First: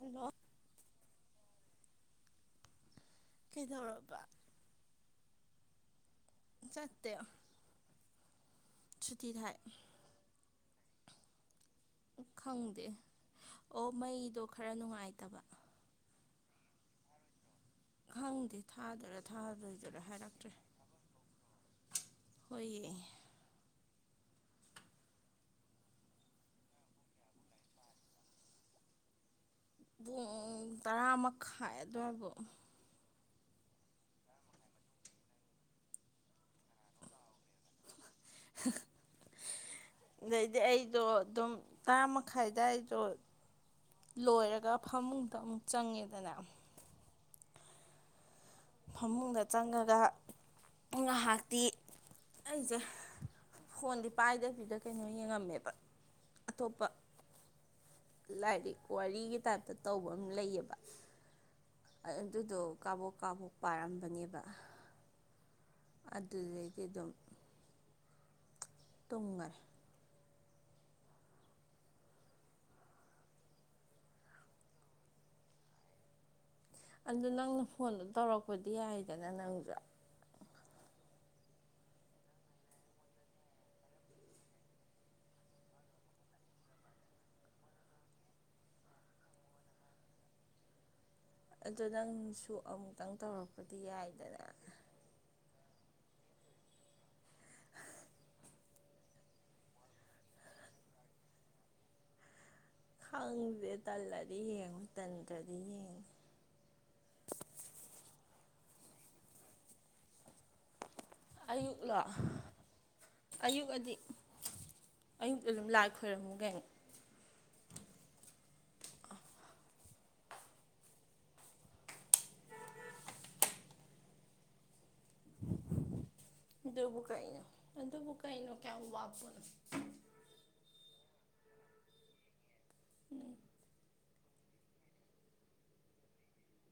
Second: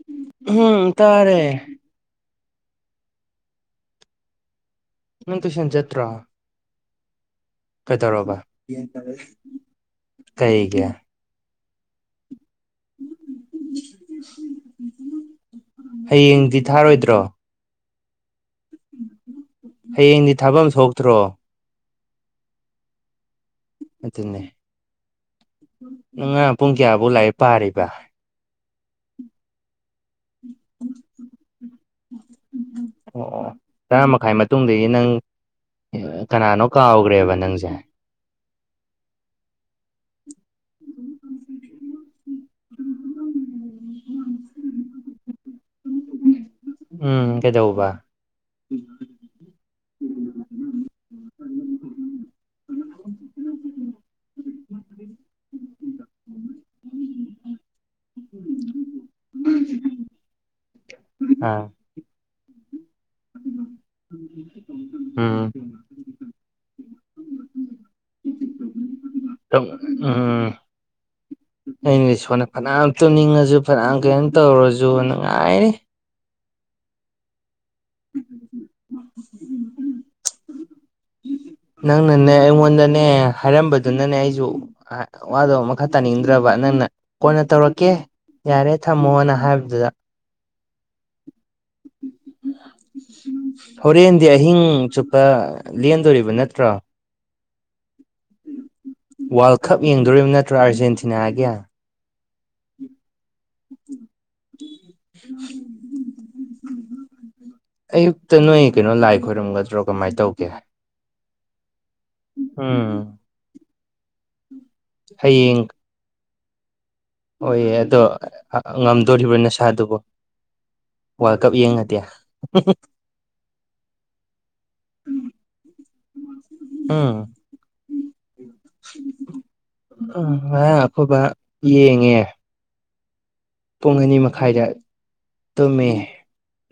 hello ꯎꯝ ꯇꯥꯔꯦ ꯀꯩꯗꯧꯔꯕ ꯅꯪ ꯇꯨꯏꯁꯟ ꯆꯠꯇ꯭ꯔꯣ ꯆꯠꯇꯦ ꯀꯩꯗꯧꯔꯕ ꯁꯨꯇꯤ ꯊꯥꯏ ꯀꯩꯒꯤ ꯈꯪꯗꯦ ꯑꯣ ꯃꯩꯗꯣ ꯈꯔ ꯅꯨꯡꯉꯥꯏꯇꯕ ꯍꯌꯦꯡꯗꯤ ꯊꯥꯔꯣꯏꯗ꯭ꯔꯣ ꯈꯪꯗꯦ ꯊꯥꯗꯣꯏꯔ ꯊꯥꯗꯣꯏꯗꯔꯦ ꯍꯌꯦꯡꯗꯤ ꯍꯥꯏꯔꯛꯇ꯭ꯔꯦ ꯊꯥꯐꯝ ꯊꯣꯛꯇ꯭ꯔꯣ ꯍꯣꯏꯌꯦ ꯑꯗꯨꯅꯦ ꯅꯪ ꯉꯔꯥꯡ ꯄꯨꯡ ꯀꯌꯥꯐꯧ ꯂꯥꯔꯤꯛ ꯄꯥꯔꯤꯕ ꯄꯨꯡ ꯇꯔꯥꯃꯈꯥꯏ ꯑꯗꯨꯋꯥꯏꯕꯨ ꯑꯣ ꯑꯣ ꯇꯔꯥ ꯃꯈꯥꯏ ꯃꯇꯨꯡꯗꯒꯤ ꯅꯪ ꯀꯅꯥꯅꯣ ꯀꯥꯎꯈ꯭ꯔꯦꯕ ꯅꯪꯁꯦ [inaudible] ꯑꯗꯩꯗꯤ ꯑꯩꯗꯣ ꯑꯗꯨꯝ ꯇꯔꯥꯃꯥꯈꯥꯏ ꯑꯗꯥꯏꯗꯣ ꯂꯣꯏꯔꯒ ꯐꯃꯨꯡꯗ ꯑꯃꯨꯛ ꯆꯪꯉꯦꯗꯅ ꯎꯝ ꯀꯩꯗꯧꯕ ꯐꯃꯨꯡꯗ ꯆꯪꯉꯒ ꯉꯥꯏꯍꯥꯛꯇꯤ ꯑꯩꯁꯦ ꯐꯣꯟꯗꯤ ꯄꯥꯏꯗꯕꯤꯗ ꯀꯩꯅꯣ ꯌꯦꯡꯉꯝꯃꯦꯕ ꯑꯇꯣꯞꯄ ꯂꯥꯏꯔꯤꯛ ꯋꯥꯔꯤꯒꯤ ꯇꯥꯏꯞꯇ ꯇꯧꯕ ꯑꯃ ꯂꯩꯌꯦꯕ ꯑꯥ ꯑꯗꯨꯗꯣ ꯀꯥꯕꯣꯛ ꯀꯥꯕꯣꯛ ꯄꯥꯔꯝꯕꯅꯦꯕ ꯎꯝ ꯑꯗꯨꯗꯩꯗꯤ ꯑꯗꯨꯝ ꯇꯨꯝꯒꯔꯦ ꯑꯝ ꯑꯩꯅꯗꯤ ꯁꯣꯟꯗ ꯐꯅꯌꯥꯝ ꯇꯨꯝꯅꯤꯡꯉꯁꯨ ꯐꯅꯥꯌꯥꯝ ꯀꯩꯅꯝ ꯇꯧꯔꯁꯨ ꯅꯨꯅ ꯉꯥꯏꯔꯤ ꯑꯗꯨ ꯅꯪꯅ ꯐꯣꯟꯗꯣ ꯇꯧꯔꯛꯄꯗꯤ ꯌꯥꯏꯗꯅ ꯅꯪꯁꯨ ꯅꯪꯅꯅꯦ ꯑꯩꯉꯣꯟꯗꯅꯦ ꯍꯥꯏꯔꯝꯕꯗꯨꯅꯅꯦ ꯑꯩꯁꯨ ꯑ ꯋꯥꯗꯣ ꯃꯈꯥ ꯇꯥꯅꯤꯡꯗ꯭ꯔꯕ ꯅꯪꯅ ꯀꯣꯟꯅ ꯇꯧꯔꯛꯀꯦ ꯌꯥꯔꯦ ꯊꯝꯃꯣꯅ ꯍꯥꯏꯕꯗꯨꯗ ꯑꯗꯣ ꯅꯪꯁꯨ ꯑꯃꯨꯛꯇꯪ ꯇꯧꯔꯛꯄꯗꯤ ꯍꯣꯔꯦꯟꯗꯤ ꯌꯥꯏꯗꯅ [unintelligible] ꯂꯦꯟꯗꯣꯔꯤꯕ ꯅꯠꯇ꯭ꯔꯣ ꯋꯥꯔꯜ ꯀꯞ ꯌꯦꯡꯗꯣꯔꯤꯕ ꯅꯠꯇ꯭ꯔꯣ ꯑꯥꯔꯖꯦꯟꯇꯤꯅꯥꯒꯤ ꯈꯪꯗꯦ ꯇꯜꯂꯗꯤ ꯌꯦꯡꯉꯣꯏ ꯇꯟꯗ꯭ꯔꯗꯤ ꯌꯦꯡꯅꯤ ꯑꯌꯨꯛꯇ ꯅꯣꯏ ꯀꯩꯅꯣ ꯂꯥꯏ ꯈꯣꯏꯔꯝꯒꯗ꯭ꯔꯣ ꯀꯃꯥꯏ ꯇꯧꯒꯦ ꯑꯌꯨꯛꯂꯣ ꯎꯝ ꯑꯌꯨꯛ ꯑꯗꯤ ꯑꯌꯨꯛ ꯑꯗꯨꯝ ꯂꯥꯏ ꯈꯣꯏꯔꯝꯃꯤ ꯀꯩꯅꯣ ꯍꯣꯏꯌꯦ ꯑꯗꯣ ꯑ ꯉꯝꯗꯣꯔꯤꯕꯣ ꯅꯁꯥꯗꯨꯕꯣ ꯋꯥꯔꯜ ꯀꯞ ꯌꯦꯡꯉꯗꯦ ꯑꯗꯨꯕꯨ ꯎꯝ ꯀꯩꯅꯣ ꯑꯗꯨꯕꯨ ꯀꯩꯅꯣ ꯀꯌꯥꯃ ꯋꯥꯕ ꯄꯣꯠꯅꯣ ꯎꯝ ꯉꯔꯥꯡ ꯑꯈꯣꯏ ꯕꯥ ꯌꯦꯡꯉꯦ ꯄꯨꯡ ꯑꯅꯤ ꯃꯈꯥꯏꯗ ꯇꯨꯝꯃꯦ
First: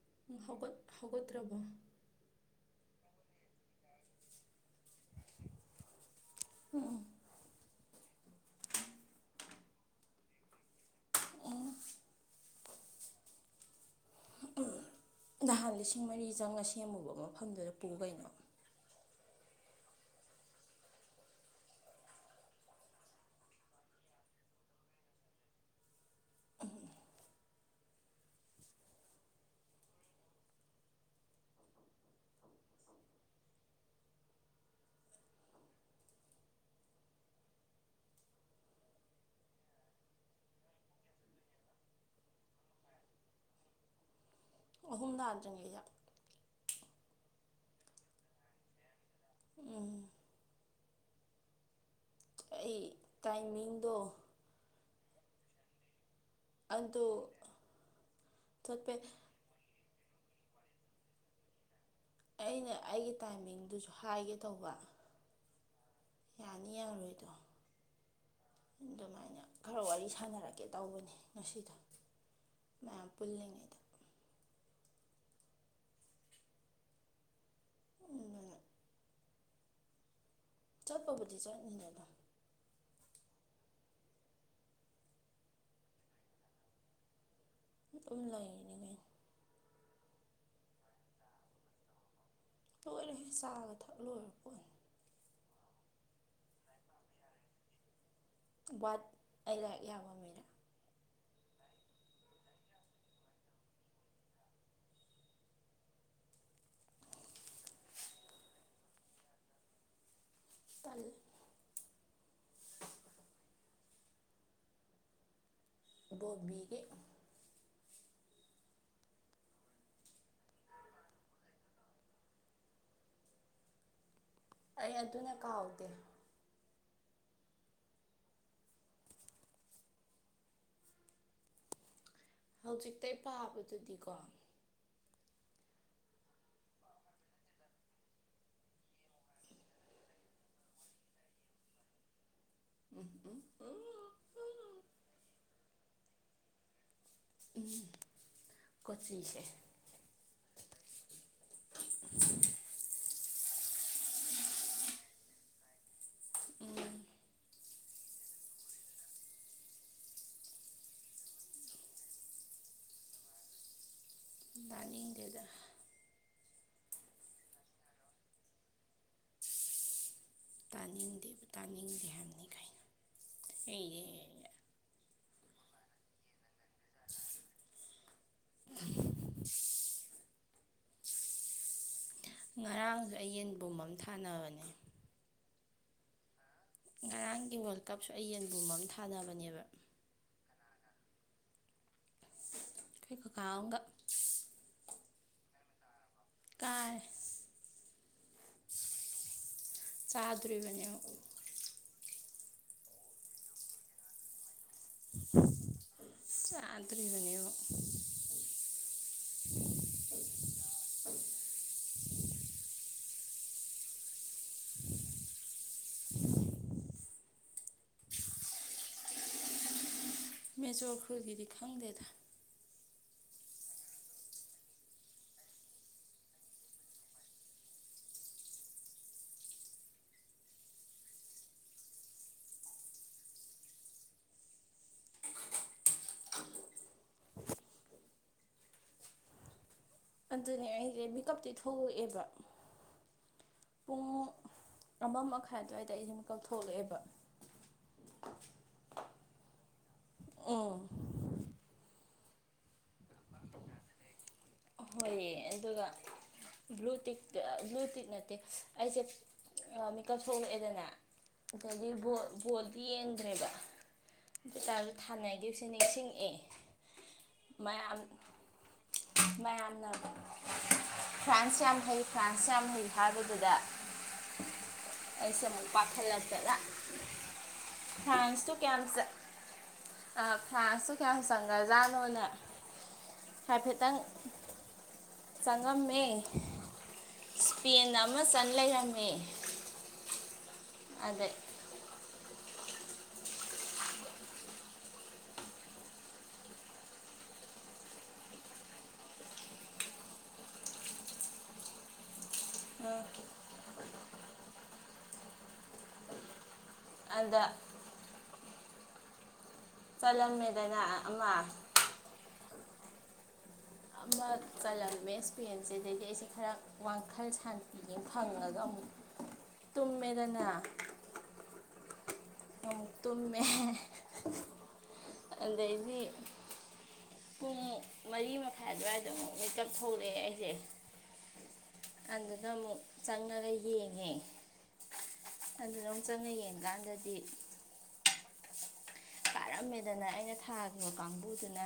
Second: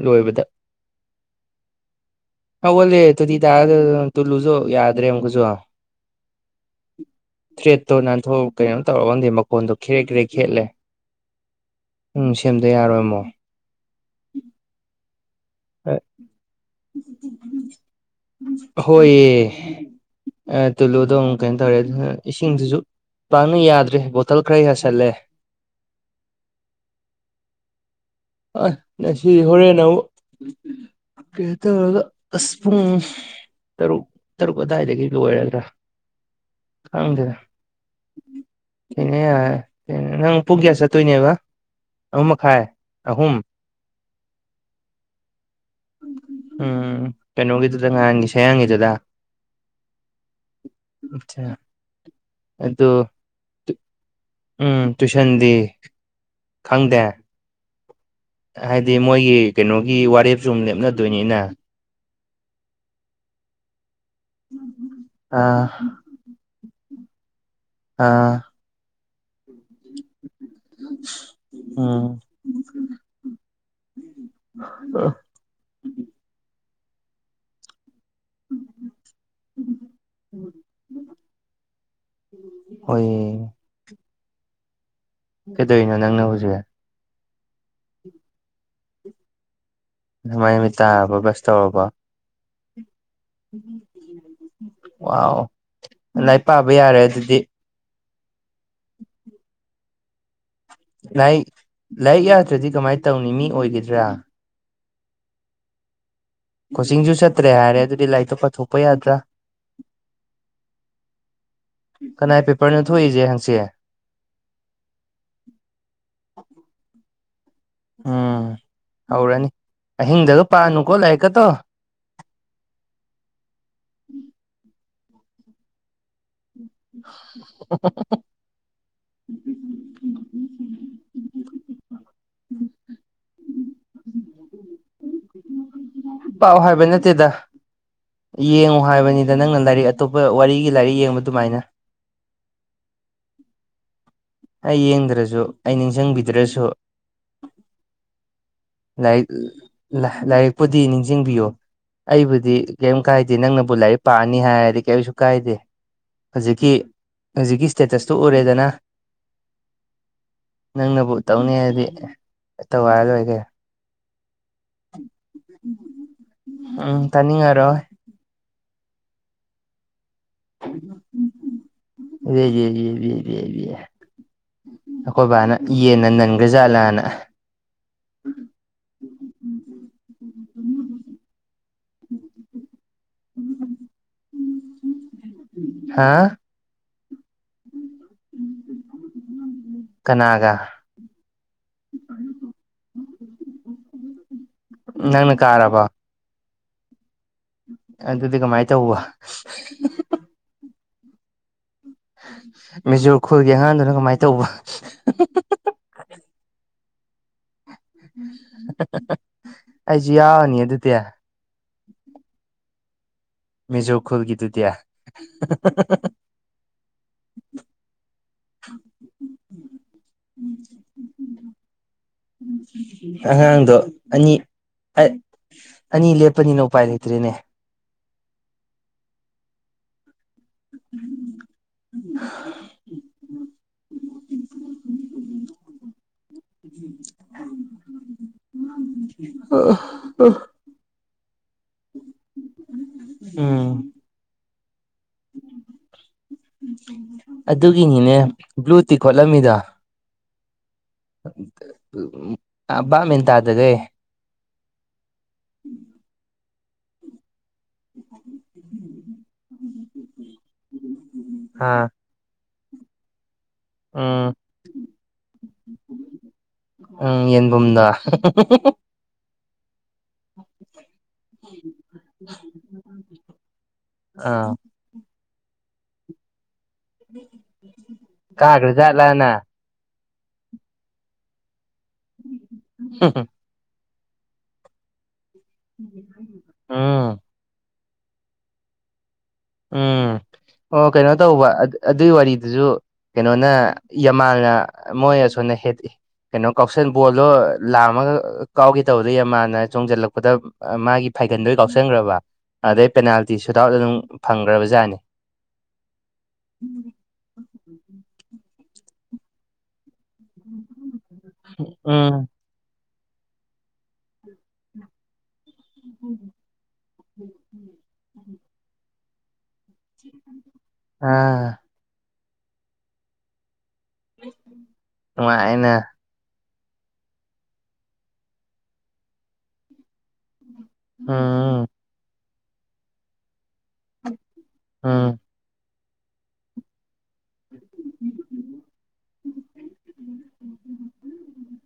ꯂꯣꯏꯕꯗ ꯍꯧꯒꯠ ꯍꯧꯒꯇ꯭ꯔꯕꯣ ꯍꯧꯒꯠꯂꯦ ꯇꯣꯇꯤ [unintelligible] ꯇꯨꯂꯨꯁꯨ ꯌꯥꯗ꯭ꯔꯦ ꯑꯃꯨꯛꯀꯁꯨ ꯊ꯭ꯔꯦꯠꯇꯣ ꯅꯥꯟꯊꯣꯛꯑꯕ ꯀꯩꯅꯣ ꯇꯧꯔꯕ꯭ꯔ ꯈꯪꯗꯦ ꯃꯈꯣꯟꯗꯣ ꯈ꯭ꯔꯦ ꯈ꯭ꯔꯦꯛ ꯈꯦꯠꯂꯦ ꯎꯝ ꯁꯦꯝꯗ ꯌꯥꯔꯣꯏ ꯑꯃꯨꯛ [inaudible] ꯅꯍꯥꯟ ꯂꯤꯁꯤꯡ ꯃꯔꯤ ꯆꯪꯅ ꯁꯦꯝꯃꯨꯕ ꯃꯐꯝꯗꯨꯗ ꯄꯨ ꯀꯩꯅꯣ ꯍꯣꯏꯌꯦ ꯑ ꯇꯨꯂꯨꯗꯨ ꯑꯃꯨꯛ ꯀꯩꯅꯣ ꯇꯧꯔꯦ ꯑꯗꯨ ꯏꯁꯤꯡꯗꯨꯁꯨ ꯄꯥꯛꯅ ꯌꯥꯗ꯭ꯔꯦ ꯕꯣꯇꯜ ꯈꯔ ꯌꯥꯁꯜꯂꯦ ꯑ ꯉꯁꯤꯗꯤ ꯍꯣꯔꯦꯟ ꯑꯃꯨꯛ ꯀꯩꯅꯣ ꯇꯧꯔꯒ ꯑꯁ ꯄꯨꯡ ꯇꯔꯨꯛ ꯇꯔꯨꯛ ꯑꯗꯨꯋꯥꯏꯗꯒꯤ ꯂꯣꯏꯔꯗ꯭ꯔꯥ ꯈꯪꯗꯦꯗ [unintelligible] ꯅꯪ ꯄꯨꯡ ꯀ꯭ꯌꯥ ꯆꯠꯇꯣꯏꯅꯦꯕ ꯑꯍꯨꯝ ꯃꯈꯥꯏ ꯑꯍꯨꯝ ꯑꯍꯨꯝ ꯇꯥꯗ꯭ꯔꯤꯉꯩꯗ ꯎꯝ ꯀꯩꯅꯣꯒꯤꯗꯨꯗ ꯉꯍꯥꯟꯒꯤ ꯁꯌꯥꯡꯒꯤꯗꯨꯗ ꯎꯝ ꯑꯆꯥ ꯑꯩ ꯑꯗꯨ ꯇꯥꯏꯃꯤꯡꯗꯣ ꯎꯝ ꯇꯨꯏꯁꯟꯗꯤ ꯑꯗꯨ ꯈꯪꯗꯦ ꯆꯠꯄ ꯍꯥꯏꯗꯤ ꯃꯣꯏꯒꯤ ꯀꯩꯅꯣꯒꯤ ꯋꯥꯔꯦꯞꯁꯨ ꯑꯃꯨꯛ ꯂꯦꯞꯅꯗꯣꯏꯅꯤꯅ ꯑꯩꯅ ꯑꯩꯒꯤ ꯇꯥꯏꯃꯤꯡꯗꯨꯁꯨ ꯍꯥꯏꯒꯦ ꯇꯧꯕ ꯑꯥ ꯌꯥꯅꯤ ꯌꯥꯔꯣꯏꯗꯣ ꯑꯥ ꯑꯗꯨꯃꯥꯏꯅ ꯈꯔ ꯋꯥꯔꯤ ꯁꯥꯟꯅꯔꯛꯀꯦ ꯇꯧꯕꯅꯦ ꯉꯁꯤꯗꯨ ꯎꯝ ꯃꯌꯥꯝ ꯄꯨꯜꯂꯤꯉꯩꯗ [unintelligible] ꯑꯗꯨꯅ [unintelligible] ꯆꯠꯄꯕꯨꯗꯤ ꯆꯠꯅꯤꯗꯅꯥ ꯍꯣꯏꯌꯦ ꯀꯩꯗ꯭ꯋꯩꯅꯣ ꯅꯪꯅ ꯍꯧꯖꯤꯛ ꯎꯝ ꯂꯩꯔꯤꯅꯤ ꯀꯩꯅꯣ ꯅꯃꯥꯏ ꯅꯃꯤꯠ ꯇꯥꯔꯕꯣ ꯕꯁ ꯇꯧꯔꯕꯣ ꯂꯣꯏꯔꯦꯍꯦ ꯆꯥꯒ ꯊꯛ ꯂꯣꯏꯔ ꯄꯣꯠꯅꯤ ꯋꯥꯎ ꯂꯥꯏꯛ ꯄꯥꯕ ꯌꯥꯔꯦ ꯑꯗꯨꯗꯤ ꯋꯥꯠ ꯑꯩ ꯂꯥꯏꯔꯤꯛ ꯌꯥꯕ ꯃꯤꯔ ꯂꯥꯏꯛ ꯂꯥꯏꯔꯤꯛ ꯌꯥꯗ꯭ꯔꯗꯤ ꯀꯃꯥꯏ ꯇꯧꯅꯤ ꯃꯤ ꯑꯣꯏꯒꯤꯗ꯭ꯔꯥ ꯀꯣꯆꯤꯡꯖꯨ ꯆꯠꯇ꯭ꯔꯦ ꯍꯥꯏꯔꯦ ꯑꯗꯨꯗꯤ ꯂꯥꯏꯔꯤꯇꯣ ꯄꯊꯣꯛꯄ ꯌꯥꯗ꯭ꯔꯥ ꯇꯜ ꯀꯅꯥꯏ ꯄꯦꯄꯔꯅꯣ ꯊꯣꯛꯏꯖꯦ ꯍꯪꯆꯦ ꯏꯕꯣꯕꯤꯒꯤ ꯎꯝ ꯍꯧꯔꯅꯤ ꯑꯍꯤꯡꯗꯒ ꯄꯥꯅꯨꯀꯣ ꯂꯥꯏꯔꯤꯛꯀ ꯇꯣ ꯑꯩ ꯑꯗꯨꯅ ꯀꯥꯎꯗꯦ [unintelligible] [inaudible] ꯍꯧꯖꯤꯛꯇꯩ ꯄꯥꯕꯗꯨꯗꯤꯀꯣ ꯄꯥꯎ ꯍꯥꯏꯕ ꯅꯠꯇꯦꯗ ꯌꯦꯡꯉꯣ ꯍꯥꯏꯕꯅꯤꯗ ꯅꯪꯅ ꯂꯥꯏꯔꯤꯛ ꯑꯇꯣꯞꯄ ꯋꯥꯔꯤꯒꯤ ꯂꯥꯏꯔꯤꯛ ꯌꯦꯡꯕ ꯑꯗꯨꯃꯥꯏꯅ ꯎ ꯎꯝ ꯎ ꯑꯩ ꯌꯦꯡꯗ꯭ꯔꯖꯨ ꯑꯩ ꯅꯤꯡꯁꯤꯡꯕꯤꯗ꯭ꯔꯁꯨ ꯎꯝ ꯂꯥꯏꯛ ꯂꯥꯏꯍ ꯂꯥꯏꯔꯤꯛꯄꯨꯗꯤ ꯅꯤꯡꯖꯤꯡꯕꯤꯌꯣ ꯑꯩꯕꯨꯗꯤ ꯀꯩꯝ ꯀꯥꯏꯗꯦ ꯅꯪꯅꯕꯨ ꯂꯥꯏꯔꯤꯛ ꯄꯥꯅꯤ ꯍꯥꯏꯔꯗꯤ ꯀꯩꯁꯨ ꯀꯥꯏꯗꯦ ꯍꯧꯖꯤꯛꯀꯤ ꯎꯝ ꯍꯧꯖꯤꯛꯀꯤ ꯁ꯭ꯇꯦꯇꯁꯇꯨ ꯎꯔꯦꯗꯅ ꯅꯪꯅꯕꯨ ꯇꯧꯅꯤ ꯍꯥꯏꯗꯤ ꯇꯧ ꯍꯥꯏꯔ ꯂꯣꯏꯀꯩꯅꯣ ꯏꯪꯗꯦꯗꯥ ꯎꯝ ꯇꯅꯤꯡꯉꯔꯣꯏ ꯇꯥꯅꯤꯡꯗꯦꯕ ꯇꯥꯅꯤꯡꯗꯦ [unintelligible] ꯍꯥꯏꯕꯅꯤ ꯀꯩꯅꯣ ꯑꯩꯗꯤ ꯑꯩꯈꯣꯏ ꯕꯥꯅ ꯌꯦꯟꯅ ꯅꯟꯒ꯭ꯔꯖꯥꯠꯂꯥꯅ [unintelligible] ꯉꯔꯥꯡꯖꯨ ꯑꯩ ꯌꯦꯟꯕꯨꯝ ꯑꯝ ꯊꯥꯅꯕꯅꯦ ꯍꯥꯥ ꯉꯔꯥꯡꯒꯤ ꯋꯥꯔꯜ ꯀꯞꯁꯨ ꯑꯩ ꯌꯦꯟꯕꯨꯝ ꯑꯃ ꯊꯥꯅꯕꯅꯦꯕ ꯀꯅꯥꯒ ꯍꯩ ꯈꯨꯈꯥꯎꯑꯝꯒ ꯅꯪꯅ ꯀꯥꯔꯥꯕ ꯀꯥꯥꯏ ꯑꯗꯨꯗꯤ ꯀꯃꯥꯏ ꯇꯧꯕ ꯆꯥꯗꯣꯔꯤꯕꯅꯦ ꯃꯦꯖꯣꯔ ꯈꯨꯜꯒꯤ ꯑꯉꯥꯡꯗꯨꯅ ꯀꯃꯥꯏ ꯇꯧꯕ ꯆꯥꯗ꯭ꯔꯤꯕꯅꯤꯉꯣ ꯑꯩꯖꯨ ꯌꯥꯎꯅꯤ ꯑꯗꯨꯗꯤ ꯃꯦꯖꯣ ꯈꯨꯜꯒꯤꯗꯨꯗꯤ [inaudible] ꯃꯦꯖꯣꯔ ꯈꯨꯜꯒꯤꯗꯤ ꯈꯪꯗꯦꯗ ꯑꯉꯥꯡꯗꯣ ꯑꯅꯤ ꯑꯠ ꯑꯅꯤ ꯂꯦꯞꯄꯅꯤꯅ ꯎꯄꯥꯏ ꯂꯩꯇ꯭ꯔꯦꯅꯦ [inaudible] [unintelligible] ꯑꯗꯨꯅꯦ ꯑꯩꯖꯦ ꯃꯤꯀꯞꯇꯤ ꯊꯣꯛꯂꯛꯑꯦꯕ ꯎꯝ ꯄꯨꯡ ꯑꯃ ꯃꯈꯥꯏ ꯑꯗꯨꯋꯥꯏꯗ ꯑꯩꯁꯦ ꯃꯀꯛꯊꯣꯛꯂꯛꯑꯦꯕ ꯑꯗꯨꯒꯤꯅꯤꯅꯦ ꯕ꯭ꯂꯨ ꯇꯤꯛ ꯈꯣꯠꯂꯝꯃꯤꯗ ꯑꯥ ꯑ ꯕꯥꯕꯃꯦꯟ ꯇꯥꯗꯒꯩ ꯍꯣꯏꯌꯦ ꯑꯗꯨꯒ ꯕ꯭ꯂꯨꯇꯤꯇ ꯕ꯭ꯂꯨꯇꯤꯛ ꯅꯠꯇꯦ ꯑꯩꯁꯦ ꯑ‌ ꯃꯤꯀꯞ ꯊꯣꯛꯂꯛꯑꯦꯗꯅ ꯑꯥ ꯑꯗꯒꯤ ꯕꯣ ꯕꯣꯜꯗꯤ ꯌꯦꯡꯗ꯭ꯔꯦꯕ ꯎꯝ ꯑꯗꯨ ꯑꯣꯏꯇꯥꯔꯁꯨ ꯊꯥꯅꯩꯒꯤꯕꯁꯤꯡ ꯅꯤꯡꯁꯤꯉꯑꯦ ꯎꯝ ꯌꯦꯟꯕꯨꯝꯗ ꯃꯌꯥꯝꯅ ꯐ꯭ꯔꯥꯟꯁ ꯌꯥꯝ ꯍꯩ ꯐ꯭ꯔꯥꯟꯁ ꯌꯥꯝ ꯍꯩ ꯍꯥꯏꯕꯗꯨꯗ ꯑꯥ ꯑꯩꯁꯦ ꯃꯨꯛ ꯄꯥꯈꯜꯂꯥꯛꯇꯅ ꯐ꯭ꯔꯥꯏꯟꯁ ꯇꯨ ꯀꯥꯒ꯭ꯔ ꯀꯌꯥꯝ ꯆ ꯖꯥꯠꯂꯥꯅ ꯑ ꯐ꯭ꯔꯥꯟꯁꯨ ꯀꯌꯥꯝ ꯆꯪꯒ꯭ꯔꯖꯥꯠꯅꯣꯅ ꯎꯝ ꯍꯥꯏꯐꯦꯠꯇꯪ ꯆꯪꯉꯝꯃꯦ ꯎꯝ ꯏꯁꯄꯦꯟꯅ ꯑꯃ ꯆꯟ ꯂꯩꯔꯝꯃꯦ ꯎꯝ ꯑꯣ ꯀꯩꯅꯣ ꯑꯗꯩ ꯇꯧꯕ ꯑꯗꯨꯏ ꯋꯥꯔꯤꯗꯨꯁꯨ ꯀꯩꯅꯣꯅ ꯌꯥꯝꯃꯥꯜꯅ ꯃꯣꯏ ꯑꯁꯣꯅ ꯍꯦꯠ ꯏ ꯀꯩꯅꯣ ꯀꯥꯎꯁꯟ ꯕꯣꯜꯗꯣ ꯂꯥꯝꯃꯒ ꯀꯥꯎꯒꯦ ꯇꯧꯕꯗ ꯌꯥꯝꯃꯥꯥꯟꯅ ꯆꯣꯡꯖꯜꯂꯛꯄꯗ ꯑ ꯃꯥꯒꯤ ꯐꯥꯏꯒꯟꯗꯣꯏ ꯀꯥꯎꯁꯟꯒ꯭ꯔꯕ ꯑꯗꯩ ꯄꯦꯅꯥꯜꯇꯤ ꯁꯨꯠ ꯑꯥꯎꯠ ꯑꯗꯨꯝ ꯐꯪꯈ꯭ꯔꯕꯖꯥꯠꯅꯤ ꯑꯟꯗ ꯆꯜꯂꯝꯃꯦꯗꯅ ꯑꯃ ꯎꯝ ꯑꯃ ꯆꯜꯂꯝꯃꯦ ꯁ꯭ꯄꯦꯟꯁꯤꯗꯗꯤ ꯑꯩꯁꯦ ꯈꯔ ꯋꯥꯈꯜ ꯁꯥꯟꯇꯤꯖꯦ ꯐꯪꯉꯒ ꯑꯃꯨꯛ ꯇꯨꯝꯃꯦꯗꯅ ꯑꯥ ꯑꯃꯨꯛ ꯇꯨꯝꯃꯦ ꯅꯨꯡꯉꯥꯏꯅ ꯑꯗꯩꯗꯤ ꯄꯨꯡ ꯃꯔꯤ ꯃꯈꯥꯏ ꯑꯗꯨꯋꯥꯏꯗ ꯑꯃꯨꯛ ꯃꯤꯀꯞ ꯊꯣꯛꯂꯛꯑꯦ ꯑꯩꯁꯦ ꯎꯝ ꯑꯗꯨꯗ ꯑꯃꯨꯛ ꯆꯪꯅꯒ ꯌꯦꯡꯉꯦ ꯎꯝ ꯑꯗꯨꯗ ꯑꯃꯨꯛ ꯆꯪꯉ ꯌꯦꯡꯀꯥꯟꯗꯗꯤ [inaudible] ꯀꯥꯔꯝꯃꯦꯗꯅ ꯑꯩꯅ ꯊꯥꯈꯤꯕ ꯀꯥꯡꯕꯨꯗꯨꯅ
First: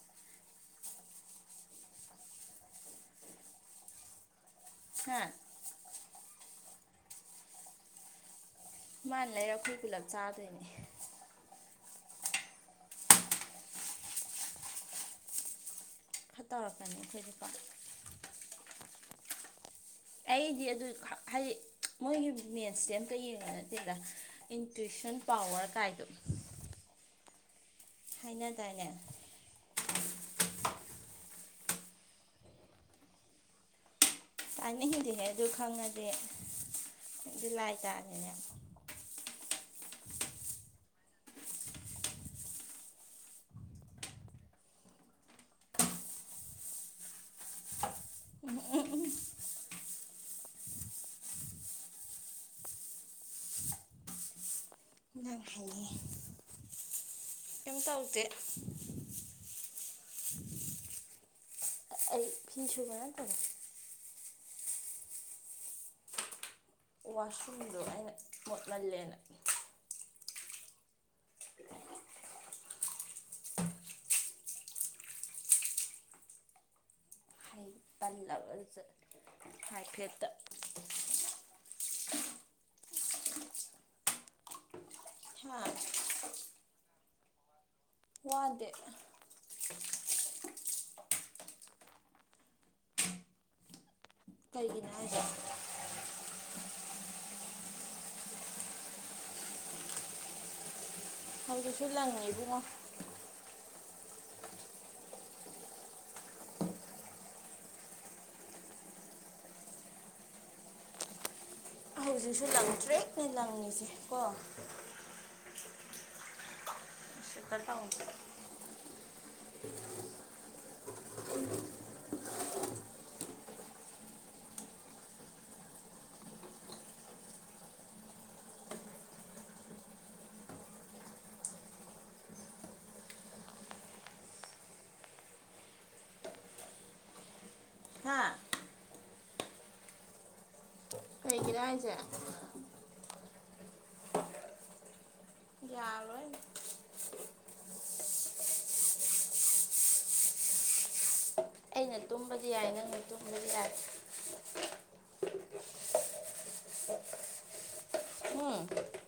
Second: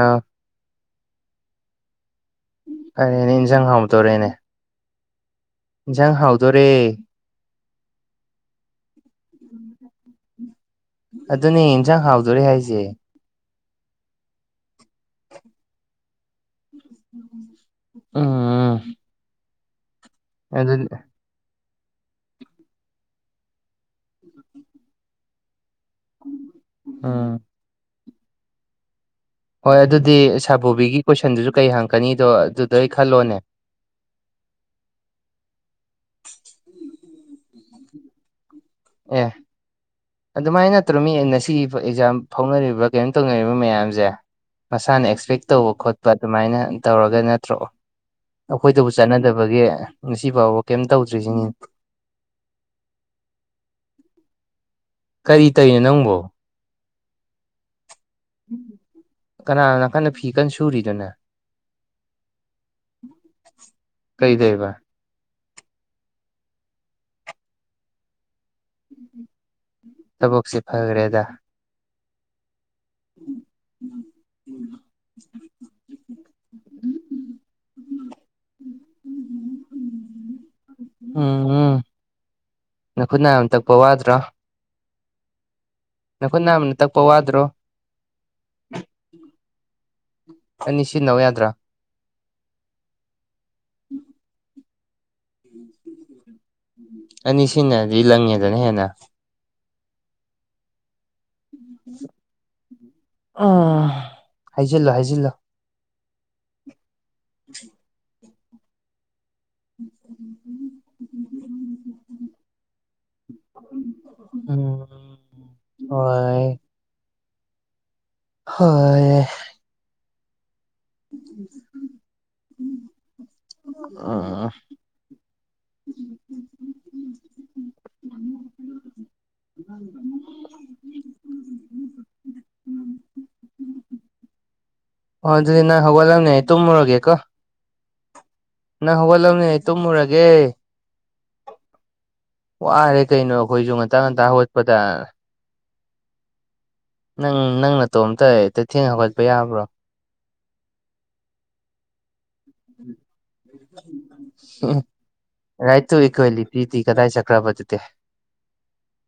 ꯑꯥ ꯐꯔꯦꯅꯦ ꯏꯟꯁꯥꯡ ꯍꯥꯎꯇꯣꯔꯦꯅꯦ ꯍꯥ ꯏꯟꯖꯥꯡ ꯍꯥꯎꯗꯣꯔꯦ ꯃꯥꯅ ꯂꯩꯔ ꯑꯈꯣꯏ ꯄꯨꯂꯞ ꯆꯥꯗꯣꯏꯅꯦ ꯑꯗꯨꯅꯦ ꯌꯦꯟꯖꯥꯡ ꯍꯥꯎꯗꯣꯔꯦ ꯍꯥꯏꯁꯦ ꯈꯔ ꯇꯧꯔꯛꯀꯅꯤ ꯈ‌ꯣꯏꯗꯤꯀ‌ꯣ ꯎꯝ ꯑꯩꯗꯤ ꯑꯗꯨ ꯈ ꯍꯥꯏꯗꯤ ꯃꯣꯏꯒꯤ ꯃ‌ꯦꯠꯁ‌ꯦ ꯑꯝꯇ ꯌꯦꯡꯕ ꯅꯠꯇꯦꯗ ꯏꯟꯇꯨꯏꯁꯟ ꯄꯋꯥꯔ ꯀꯥꯏꯗꯣ ꯎꯝ ꯍꯥꯏꯅꯗꯥꯏꯅꯦ ꯍꯣꯏ ꯑꯗꯨꯗꯤ ꯁꯥꯔ ꯕꯣꯕꯤꯒꯤ ꯀꯣꯏꯁꯟꯗꯨꯖꯨ ꯀꯩ ꯍꯪꯉꯛꯀꯅꯤꯗꯣ ꯑꯗꯨꯗꯩ ꯈꯜꯂꯣꯅꯦ ꯇꯥꯅꯤꯡꯗꯤꯍꯦ ꯑꯗꯨ ꯈꯪꯉꯗꯤ ꯗꯨ ꯂꯥꯏ ꯇꯥꯔ‌ꯦꯅꯦ ꯑꯦ ꯑꯗꯨꯃꯥꯏꯅ ꯅꯠꯇ꯭ꯔꯣ ꯃꯤ ꯉꯁꯤꯒꯤ ꯑꯦꯛꯖꯥꯝ ꯐꯥꯎꯅꯔꯤꯕ ꯀꯩꯅꯣ ꯇꯧꯅꯔꯤꯕ ꯃꯌꯥꯝꯖ‌ꯦ ꯃꯁꯥꯅ ꯑꯦꯛꯁꯄꯦꯛ ꯇꯧꯕ ꯈꯣꯠꯄ ꯑꯗꯨꯃꯥꯏꯅ ꯇꯧꯔꯒ ꯅꯠꯇ꯭ꯔꯣ ꯑꯩꯈꯣꯏꯗꯕꯨ ꯆꯥꯟꯅꯗꯕꯒꯤ ꯉꯁꯤ ꯐꯥꯎꯕ ꯀꯩꯝ ꯇꯧꯗ꯭ꯔꯤꯁꯤꯅꯤ ꯅꯪ ꯀꯔꯤ ꯇꯩꯏꯅꯣ ꯍꯥꯏꯅꯤꯡꯉꯤ ꯅꯪꯕꯣ ꯀꯩꯝ ꯇꯧꯗꯦ ꯀꯅꯥ ꯅꯥꯀꯟꯗ ꯐꯤ ꯀꯟꯅ ꯁꯨꯔꯤꯗꯨꯅ ꯑ ꯑꯩ ꯐꯤ ꯁꯨꯕ ꯅꯠꯇꯕ ꯀꯩꯗꯩꯏꯕ ꯋꯥꯁꯔꯨꯝꯗꯣ ꯑꯩꯅ ꯃꯣꯠꯃꯜꯂꯦꯅ ꯊꯕꯛꯁ‌ꯦ ꯐꯈ꯭ꯔꯦꯗ [unintelligible] ꯑꯩ ꯇꯜꯂꯕ [unintelligible] ꯍꯥꯏꯐꯦꯠꯇ ꯎꯝ ꯎꯝ ꯅꯈꯨꯠ ꯅꯥꯝꯃ ꯇꯛꯄ ꯋꯥꯗ꯭ꯔ‌ꯣ ꯍꯥꯥ ꯅꯈꯨꯠ ꯅꯥꯝꯃꯅ ꯇꯛꯄ ꯋꯥꯗ꯭ꯔꯣ ꯋꯥꯗꯦ ꯑꯅꯤ ꯁꯤꯖꯤꯟꯅꯧ ꯌꯥꯗ꯭ꯔꯥ ꯀꯩꯒꯤꯅ‌ꯣ ꯍꯥꯏ [unintelligible] ꯑꯅꯤ ꯁꯤꯟꯅꯔꯗꯤ ꯂꯪꯉꯦꯗꯅ ꯍꯦꯟꯅ ꯍꯧꯖꯤꯛꯁꯨ ꯂꯪꯉꯤ ꯏꯕꯨꯡꯉꯣ ꯑꯣ ꯍꯥꯏꯖꯤꯜꯂꯣ ꯍꯥꯏꯖꯤꯜꯂꯣ [unintelligible] ꯍꯧꯖꯤꯛꯁꯨ ꯂꯪꯇ꯭ꯔꯤꯛꯅ‌ꯦ ꯂꯪꯉꯤꯁꯦ ꯀꯣ ꯎꯝ ꯍꯣꯏ [unintelligible] ꯍꯣꯏ [unintelligible] [unintelligible] [unintelligible] [unintelligible] [unintelligible] ꯑꯣ ꯑꯗꯨꯗꯤ ꯅꯪ ꯍꯧꯂꯝꯅꯤ ꯑꯩ ꯇꯨꯝꯃꯨꯔꯒꯦꯀꯣ ꯍꯥꯥ ꯅꯪ ꯍꯧꯒꯠꯂꯝꯅꯤ ꯑꯩ ꯇꯨꯝꯃꯨꯔꯒꯦ ꯀꯩꯒꯤꯅ‌ꯣ ꯍꯥꯏꯁꯦ ꯋꯥꯔꯦ ꯀꯩꯅꯣ ꯑꯩꯈꯣꯏꯁꯨ ꯉꯟꯇꯥ ꯉꯟꯇꯥ ꯍꯧꯒꯠꯄꯗ ꯌꯥꯔꯣꯏ ꯅꯪ ꯅꯪ ꯅꯇꯣꯝꯇ ꯍꯦꯛꯇ ꯊꯦꯡꯅ ꯍꯧꯒꯠꯄ ꯌꯥꯕ꯭ꯔꯣ ꯑꯩꯅ ꯇꯨꯝꯕꯗꯤ ꯌꯥꯏ ꯅꯪꯅ ꯇꯨꯝꯕꯗꯤ ꯌꯥꯏ ꯎꯝ ꯔꯥꯏꯠ ꯇꯨ ꯏꯀ꯭ꯋꯦꯂꯤꯇꯤꯗꯤ ꯀꯗꯥꯏ ꯆꯠꯈ꯭ꯔꯕ ꯑꯗꯨꯗꯦ ꯎꯝ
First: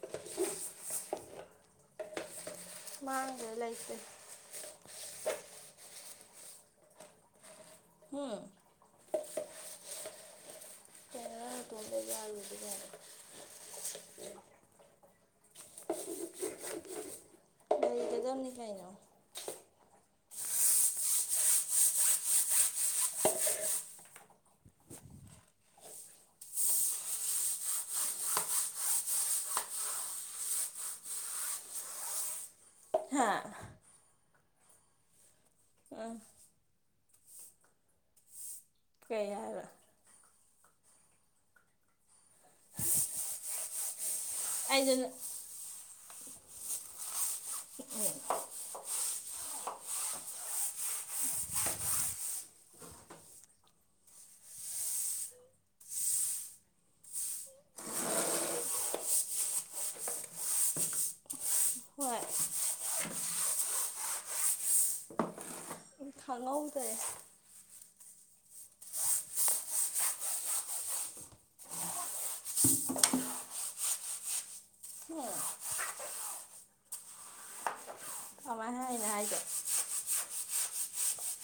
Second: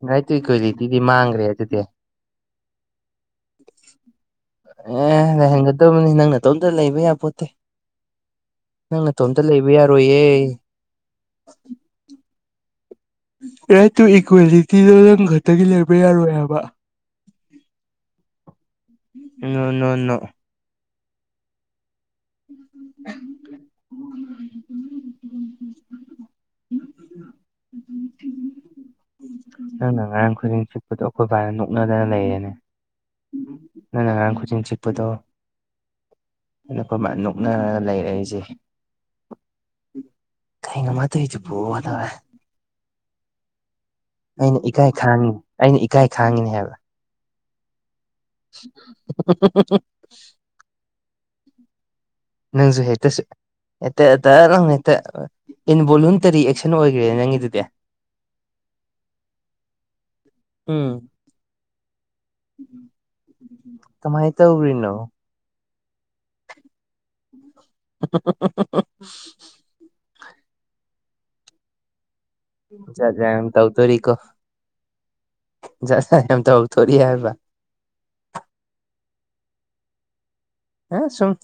ꯔꯥꯏꯠ ꯇꯨ ꯏꯀ꯭ꯋꯦꯂꯤꯇꯤꯗꯤ ꯃꯥꯡꯈ꯭ꯔꯦ ꯑꯗꯨꯗꯤ ꯃꯥꯥꯡꯒ꯭ꯔꯦ ꯂꯩꯇ꯭ꯔꯦ ꯑꯦ ꯂꯩꯍꯟꯒꯗꯕꯅꯤ ꯅꯪ ꯅꯇꯣꯝꯇ ꯂꯩꯕ ꯌꯥꯄꯣꯟꯇꯦ ꯍꯨꯝ ꯅꯪ ꯅꯇꯣꯝꯇ ꯂꯩꯕ ꯌꯥꯔꯣꯏꯌꯦ [unintelligible] ꯔꯥꯏꯠ ꯇꯨ ꯏꯀ꯭ꯋꯦꯂꯤꯇꯤꯗꯣ ꯅꯪ ꯈꯛꯇꯒꯤ ꯂꯩꯕ ꯌꯥꯔꯣꯏ ꯍꯥꯏꯕ ꯂꯩꯒꯗꯕꯅꯤ ꯀꯩꯅꯣ ꯅꯣ ꯅꯣ ꯅꯣ [unintelligible] ꯅꯪꯅ ꯉꯔꯥꯡ ꯈꯨꯖꯤꯟ ꯆꯤꯛꯄꯗꯣ ꯑꯩꯈꯣꯏ ꯕꯥꯅ ꯅꯣꯛꯅꯗꯅ ꯂꯩꯔꯦꯅꯦ ꯍꯥꯥ ꯅꯪꯅꯥ ꯉꯔꯥꯡ ꯈꯨꯖꯤꯟ ꯁꯤꯛꯄꯗꯣ ꯑꯥ ꯑꯗꯨ ꯑꯩꯈꯣꯏ ꯃꯥꯅ ꯅꯣꯛꯅꯔꯒ ꯂꯩꯔꯦ ꯑꯩꯁꯦ ꯀꯩ ꯍꯥꯏꯕ ꯀꯩꯅꯣ ꯃ ꯇꯧꯏꯗꯨꯕꯣꯅ ꯇꯧ ꯂꯩꯔꯦ ꯑꯩꯅ ꯏꯀꯥꯏ ꯑꯩꯗꯨ ꯈꯥꯡꯉꯤ ꯑꯩꯅ ꯏꯀꯥꯏ ꯈꯥꯡꯉꯤꯅꯦ ꯍꯥꯏꯕ [unintelligible] [unintelligible] ꯅꯪꯖꯨ ꯍꯦꯛꯇ [unintelligible] ꯍꯦꯛꯇ ꯑꯇ ꯅꯪ ꯍꯦꯛꯇ ꯏꯟꯚꯣꯂꯨꯟꯇꯔꯤ ꯑꯦꯛꯁꯟ ꯑꯣꯏꯈ꯭ꯔꯦꯅꯦ ꯅꯪꯒꯤꯗꯨꯗꯤ [unintelligible] ꯍꯣꯏ ꯀꯃꯥꯏ ꯇꯧꯒ꯭ꯔꯤꯅꯣ ꯈꯪꯍꯧꯗꯔꯦ [unintelligible] ꯖꯥꯠ ꯌꯥꯝ ꯇꯧꯗꯧꯔꯤꯀꯣ ꯍꯣꯏ ꯖꯥꯠ ꯖꯥꯠ ꯌꯥꯝ ꯇꯧꯔꯛꯇꯧꯔꯤ ꯍꯥꯏꯕ ꯀꯃꯥꯏ ꯍꯥꯏꯅꯣ ꯍꯥꯏꯖꯦ ꯑ ꯁꯨꯝ